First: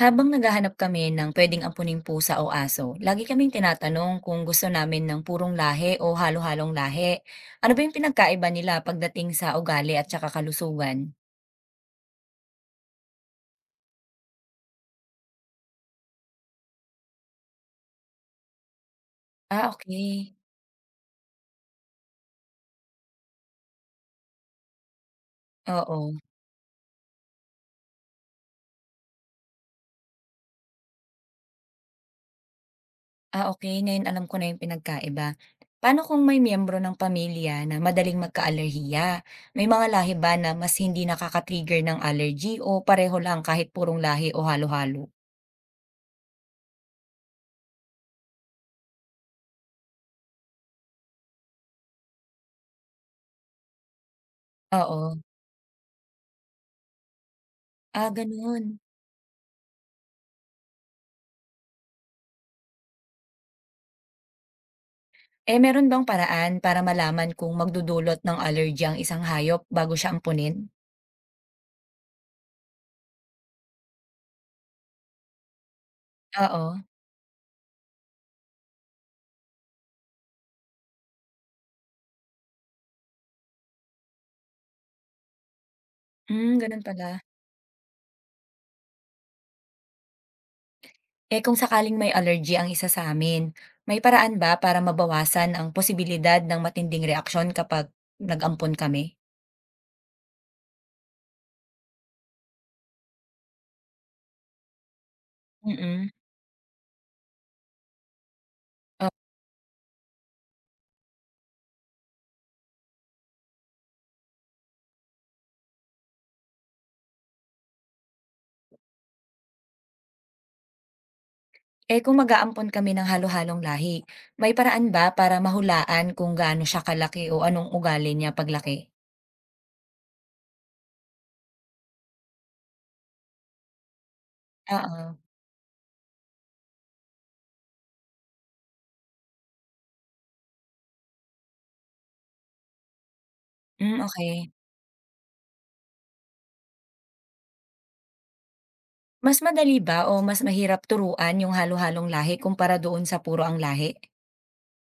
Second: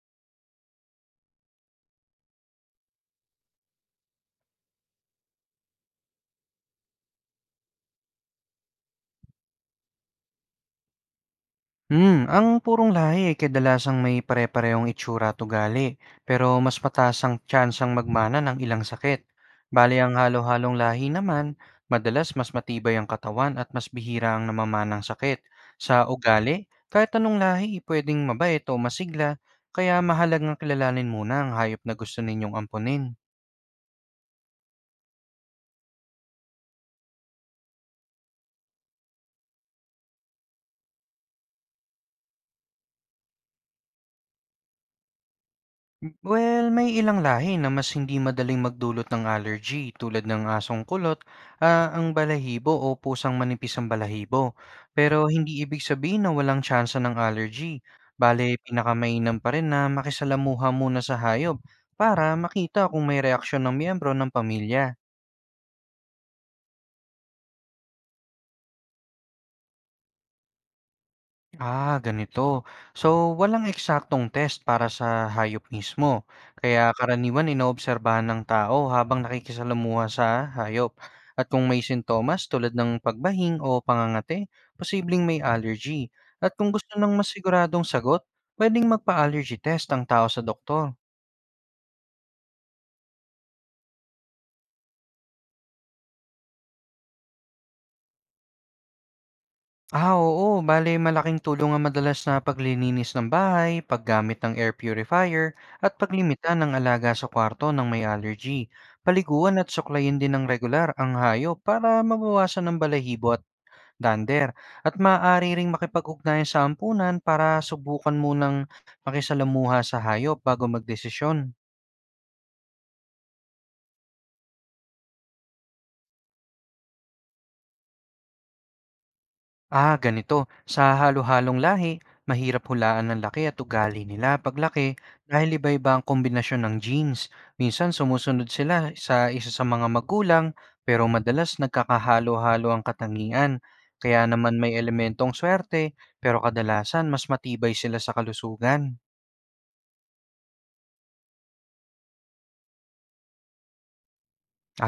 Habang naghahanap kami ng pwedeng ampuning pusa o aso, lagi kaming tinatanong kung gusto namin ng purong lahi o halo-halong lahi. Ano ba yung pinagkaiba nila pagdating sa ugali at saka kalusugan? Hmm, ang purong lahi ay kadalasang may pare-parehong itsura at ugali, pero mas mataas ang tsansang magmana ng ilang sakit. Ah, Bali ang okay. halo-halong lahi naman, madalas mas matibay ang katawan at mas bihira ang namamanang sakit. Sa Oo. ugali, kahit anong lahi, pwedeng mabait o masigla, kaya mahalagang kilalanin muna ang hayop na gusto ninyong ampunin. Ah, okay. Ngayon alam ko na yung pinagkaiba. Paano kung may miyembro ng pamilya na madaling magka-alerhiya? May mga lahi ba na mas hindi nakaka-trigger ng allergy o pareho lang kahit purong lahi o halo-halo? Well, may ilang lahi na mas hindi madaling magdulot ng allergy tulad ng asong kulot, ang balahibo o pusang manipis ang balahibo. Oo. Pero hindi ibig sabihin na walang tsansa ng allergy. Ah, Bale, ganun. pinakamainam pa rin na makisalamuha muna sa hayop para makita kung may reaksyon ng miyembro ng pamilya. Eh, meron bang paraan para malaman kung magdudulot ng allergy ang isang hayop bago siya ampunin? Ah, ganito. So, walang eksaktong test para sa hayop mismo. Oo. Kaya karaniwan inoobserbahan ng tao habang nakikisalamuha sa hayop. At kung may sintomas tulad ng pagbahing o pangangate, posibleng may allergy. At Hmm, kung ganun gusto ng pala. mas siguradong sagot, pwedeng magpa-allergy test ang tao sa doktor. Eh, kung sakaling may allergy ang isa sa amin, may paraan ba para mabawasan ang posibilidad ng matinding reaksyon kapag nag-ampon kami? Ah, oo. Bale, malaking tulong ang madalas na paglilinis ng bahay, paggamit ng air purifier, at Mm-mm. paglimita ng alaga sa kwarto ng may allergy. Oh. Paliguan at suklayin din ng regular ang hayop para mabawasan ng balahibo at dander. At maaari ring makipag-ugnayan sa ampunan para subukan munang makisalamuha sa hayop bago magdesisyon. Eh, kung mag-aampon kami ng halo-halong lahi, may paraan ba para mahulaan kung gaano siya kalaki o anong ugali niya paglaki? Ah, ganito. Sa halo-halong lahi, mahirap hulaan ng laki at ugali nila paglaki Oo. dahil iba-iba ang kombinasyon ng genes. Minsan sumusunod sila sa isa sa mga magulang pero madalas nagkakahalo-halo ang katangian. Mm, Kaya okay. naman may elementong swerte pero kadalasan mas matibay sila sa kalusugan. Mas madali ba o mas mahirap turuan yung halo-halong lahi kumpara doon sa puro ang lahi?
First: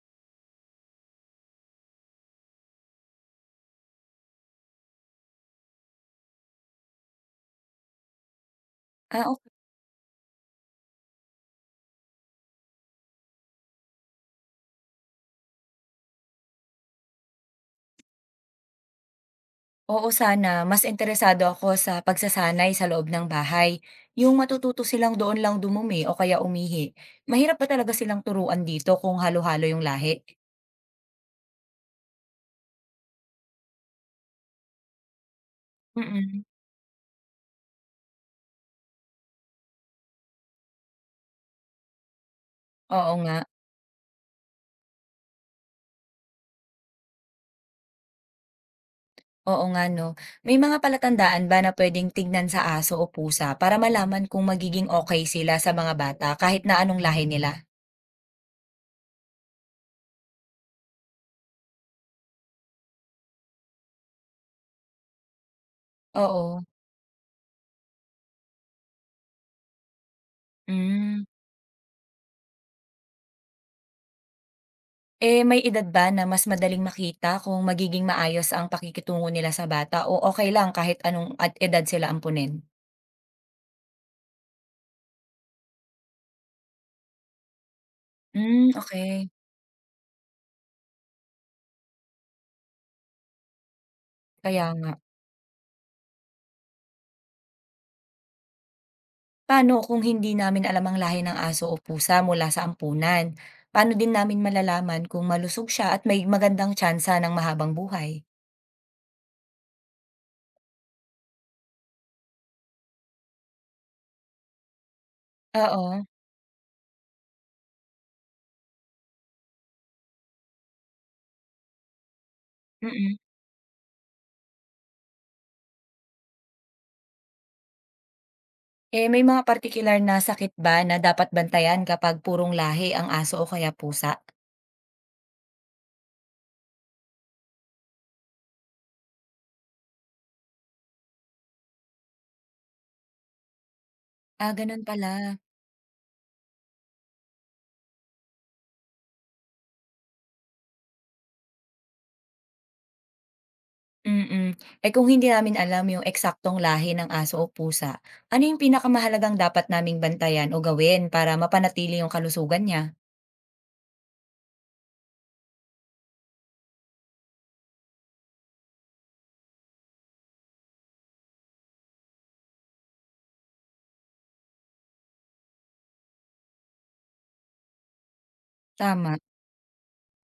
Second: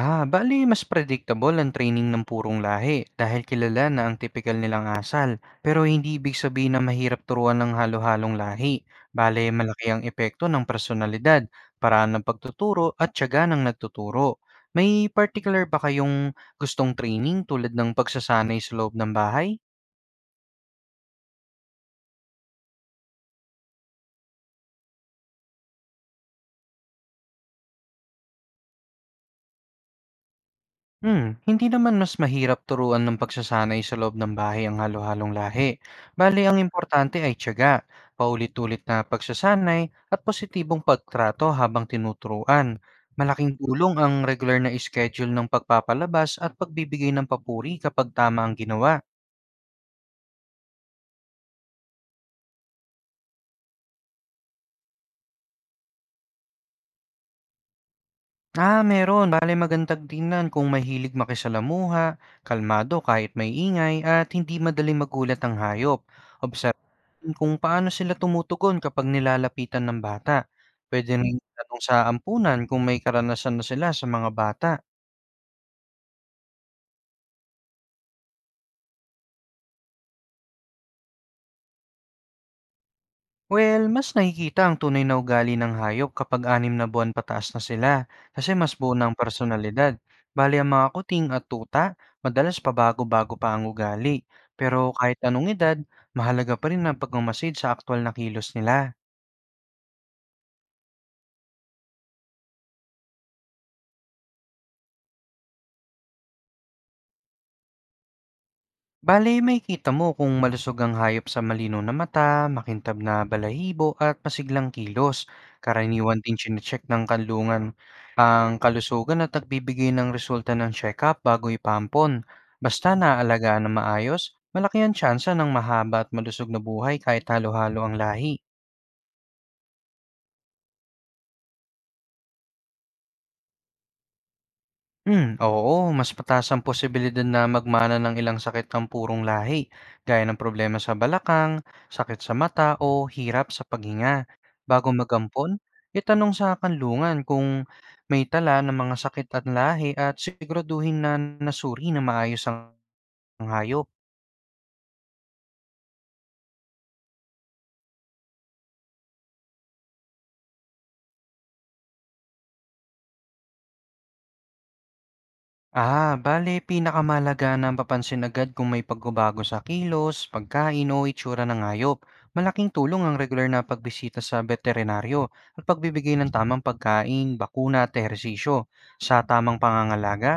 Ah, bali mas predictable ang training ng purong lahi dahil kilala na ang typical nilang asal. Pero hindi ibig sabihin na mahirap turuan ng halo-halong lahi. Ah, ok. Bale, malaki ang epekto ng personalidad, paraan ng pagtuturo at tiyaga ng nagtuturo. May particular ba kayong gustong training tulad ng pagsasanay sa loob ng bahay? Oo sana. Mas interesado ako sa pagsasanay sa loob ng bahay. Yung matututo silang doon lang dumumi o kaya umihi. Mahirap pa talaga silang turuan dito kung halo-halo yung lahi? Hmm, hindi naman mas mahirap turuan ng pagsasanay sa loob ng bahay ang halo-halong lahi. Mm. Bali, ang importante ay tiyaga, paulit-ulit na pagsasanay at positibong pagtrato habang tinuturuan. Oo nga. Malaking tulong ang regular na schedule ng pagpapalabas at pagbibigay ng papuri kapag tama ang ginawa. Oo nga 'no. May mga palatandaan ba na pwedeng tignan sa aso o pusa para malaman kung magiging okay sila sa mga bata kahit na anong lahi nila? Ah, meron. Bale magandang tingnan kung mahilig makisalamuha, kalmado kahit may ingay, at hindi madaling magulat ang hayop. Oo. Obserbahin kung paano sila tumutugon kapag nilalapitan ng bata. Pwede Hmm. rin tanong sa ampunan kung may karanasan na sila sa mga bata. Eh, may edad ba na mas madaling makita kung magiging maayos ang pakikitungo nila sa bata o okay lang kahit anong at edad sila ampunin? Well, mas nakikita ang tunay na ugali ng hayop kapag anim na buwan pataas na sila kasi Hmm, mas buo ng okay. personalidad. Bali ang mga kuting at tuta, madalas pabago-bago pa ang ugali. Kaya nga. Pero kahit anong edad, mahalaga pa rin ang pagmamasid sa aktual na kilos nila. Paano kung hindi namin alam ang lahi ng aso o pusa mula sa ampunan? Paano din namin malalaman kung malusog siya at may magandang tyansa ng mahabang buhay? Bale, may makikita mo kung malusog ang hayop sa malinaw na mata, makintab na balahibo at masiglang kilos. Oo. Karaniwan din chinecheck ng kanlungan ang kalusugan at nagbibigay ng resulta ng check-up bago ipampon. Basta Mm. naaalagaan na maayos, malaki ang tsansa ng mahaba at malusog na buhay kahit halo-halo ang lahi. Eh, may mga partikular na sakit ba na dapat bantayan kapag purong lahi ang aso o kaya pusa? Hmm, oo, mas mataas ang posibilidad na magmana ng ilang sakit ng purong lahi, gaya ng problema sa balakang, sakit sa mata o hirap sa paghinga. Ah, gano'n Bago pala. magampon, itanong sa kanlungan kung may tala ng mga sakit at lahi at siguraduhin na nasuri na maayos ang hayop. Mm. Eh, kung hindi namin alam yung eksaktong lahi ng aso o pusa, ano yung pinakamahalagang dapat naming bantayan o gawin para mapanatili yung kalusugan niya? Ah, bale pinakamahalaga na mapapansin agad kung may pagbabago sa kilos, pagkain o itsura ng hayop. Malaking tulong ang regular na pagbisita sa veterinaryo at pagbibigay ng tamang pagkain, bakuna at ehersisyo. Tama. Sa tamang pangangalaga,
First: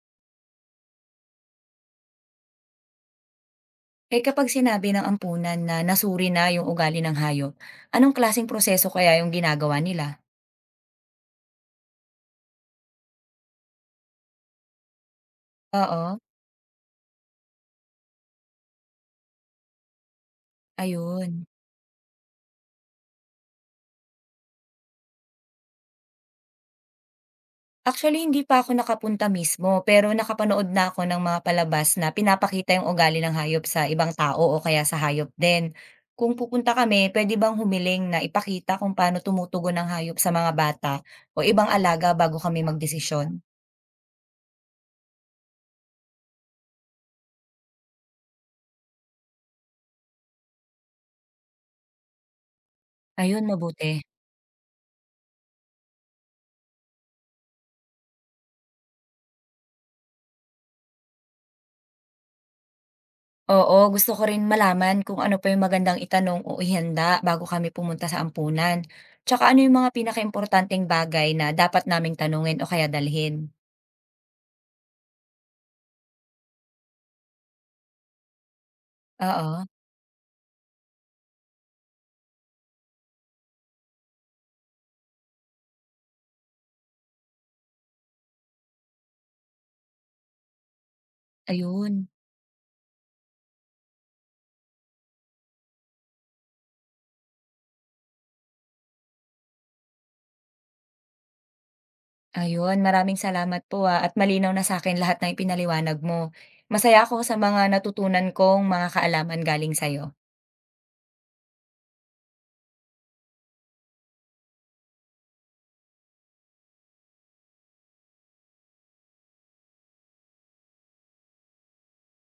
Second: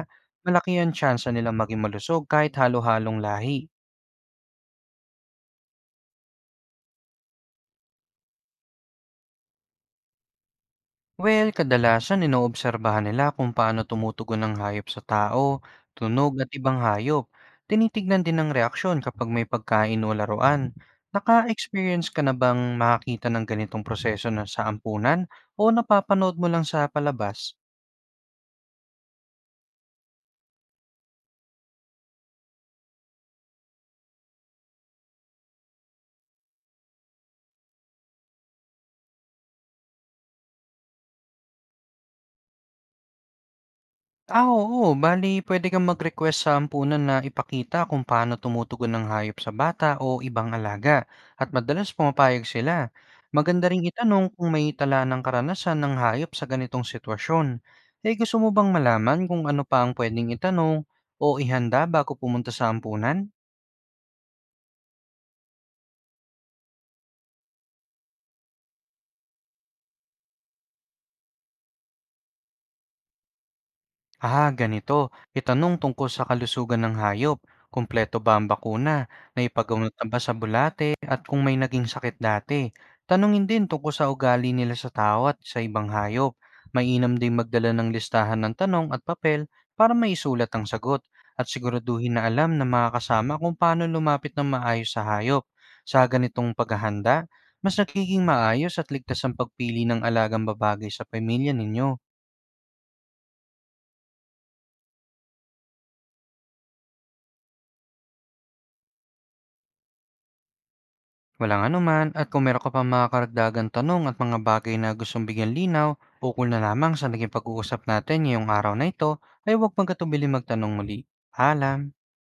malaki ang tsansa nilang maging malusog kahit halo-halong lahi. Eh kapag sinabi ng ampunan na nasuri na yung ugali ng hayop, anong klaseng proseso kaya yung ginagawa nila? Well, kadalasan inoobserbahan nila kung paano tumutugon ang hayop sa tao, Oo. tunog at ibang hayop. Tinitignan din ang reaksyon kapag may pagkain o laruan. Ayun. Naka-experience ka na bang makakita ng ganitong proseso na sa ampunan o napapanood mo lang sa palabas? Actually, hindi pa ako nakapunta mismo, pero nakapanood na ako ng mga palabas na pinapakita yung ugali ng hayop sa ibang tao o kaya sa hayop din. Kung pupunta kami, pwede bang humiling na ipakita kung paano tumutugon ng hayop sa mga bata o ibang alaga bago kami magdesisyon? Ah, oo. Bale, puwede kang mag-request sa ampunan na ipakita kung paano tumutugon ng hayop sa bata o ibang alaga at madalas pumapayag sila. Ayun, Maganda ring mabuti. itanong kung may tala ng karanasan ng hayop sa ganitong sitwasyon. Eh, gusto mo bang malaman kung ano pa ang pwedeng itanong o ihanda bago pumunta sa ampunan? Oo, gusto ko rin malaman kung ano pa yung magandang itanong o ihanda bago kami pumunta sa ampunan. Tsaka ano yung mga pinakaimportanteng bagay na dapat naming tanungin o kaya dalhin. Ah, ganito. Itanong tungkol sa kalusugan ng hayop. Kumpleto ba ang bakuna? Oo, Naipagamot na ba sa bulate? At kung may naging sakit dati? Tanungin din tungkol sa ugali nila sa tao at sa ibang hayop. Mainam din magdala ng listahan ng tanong at papel para maisulat ang sagot at ayun. siguraduhin na alam ng mga kasama kung paano lumapit ng maayos sa hayop. Sa ganitong paghahanda, mas nagiging maayos at ligtas ang pagpili ng alagang babagay sa pamilya ninyo. Ayun, maraming salamat po, at malinaw na sa akin lahat ng ipinaliwanag mo. Masaya ako sa mga natutunan kong mga kaalaman galing sa'yo. Walang anuman at kung meron ka pa mga karagdagang tanong at mga bagay na gustong bigyan linaw, ukol na lamang sa naging pag-uusap natin ngayong araw na ito ay huwag magkatubili magtanong muli. Paalam!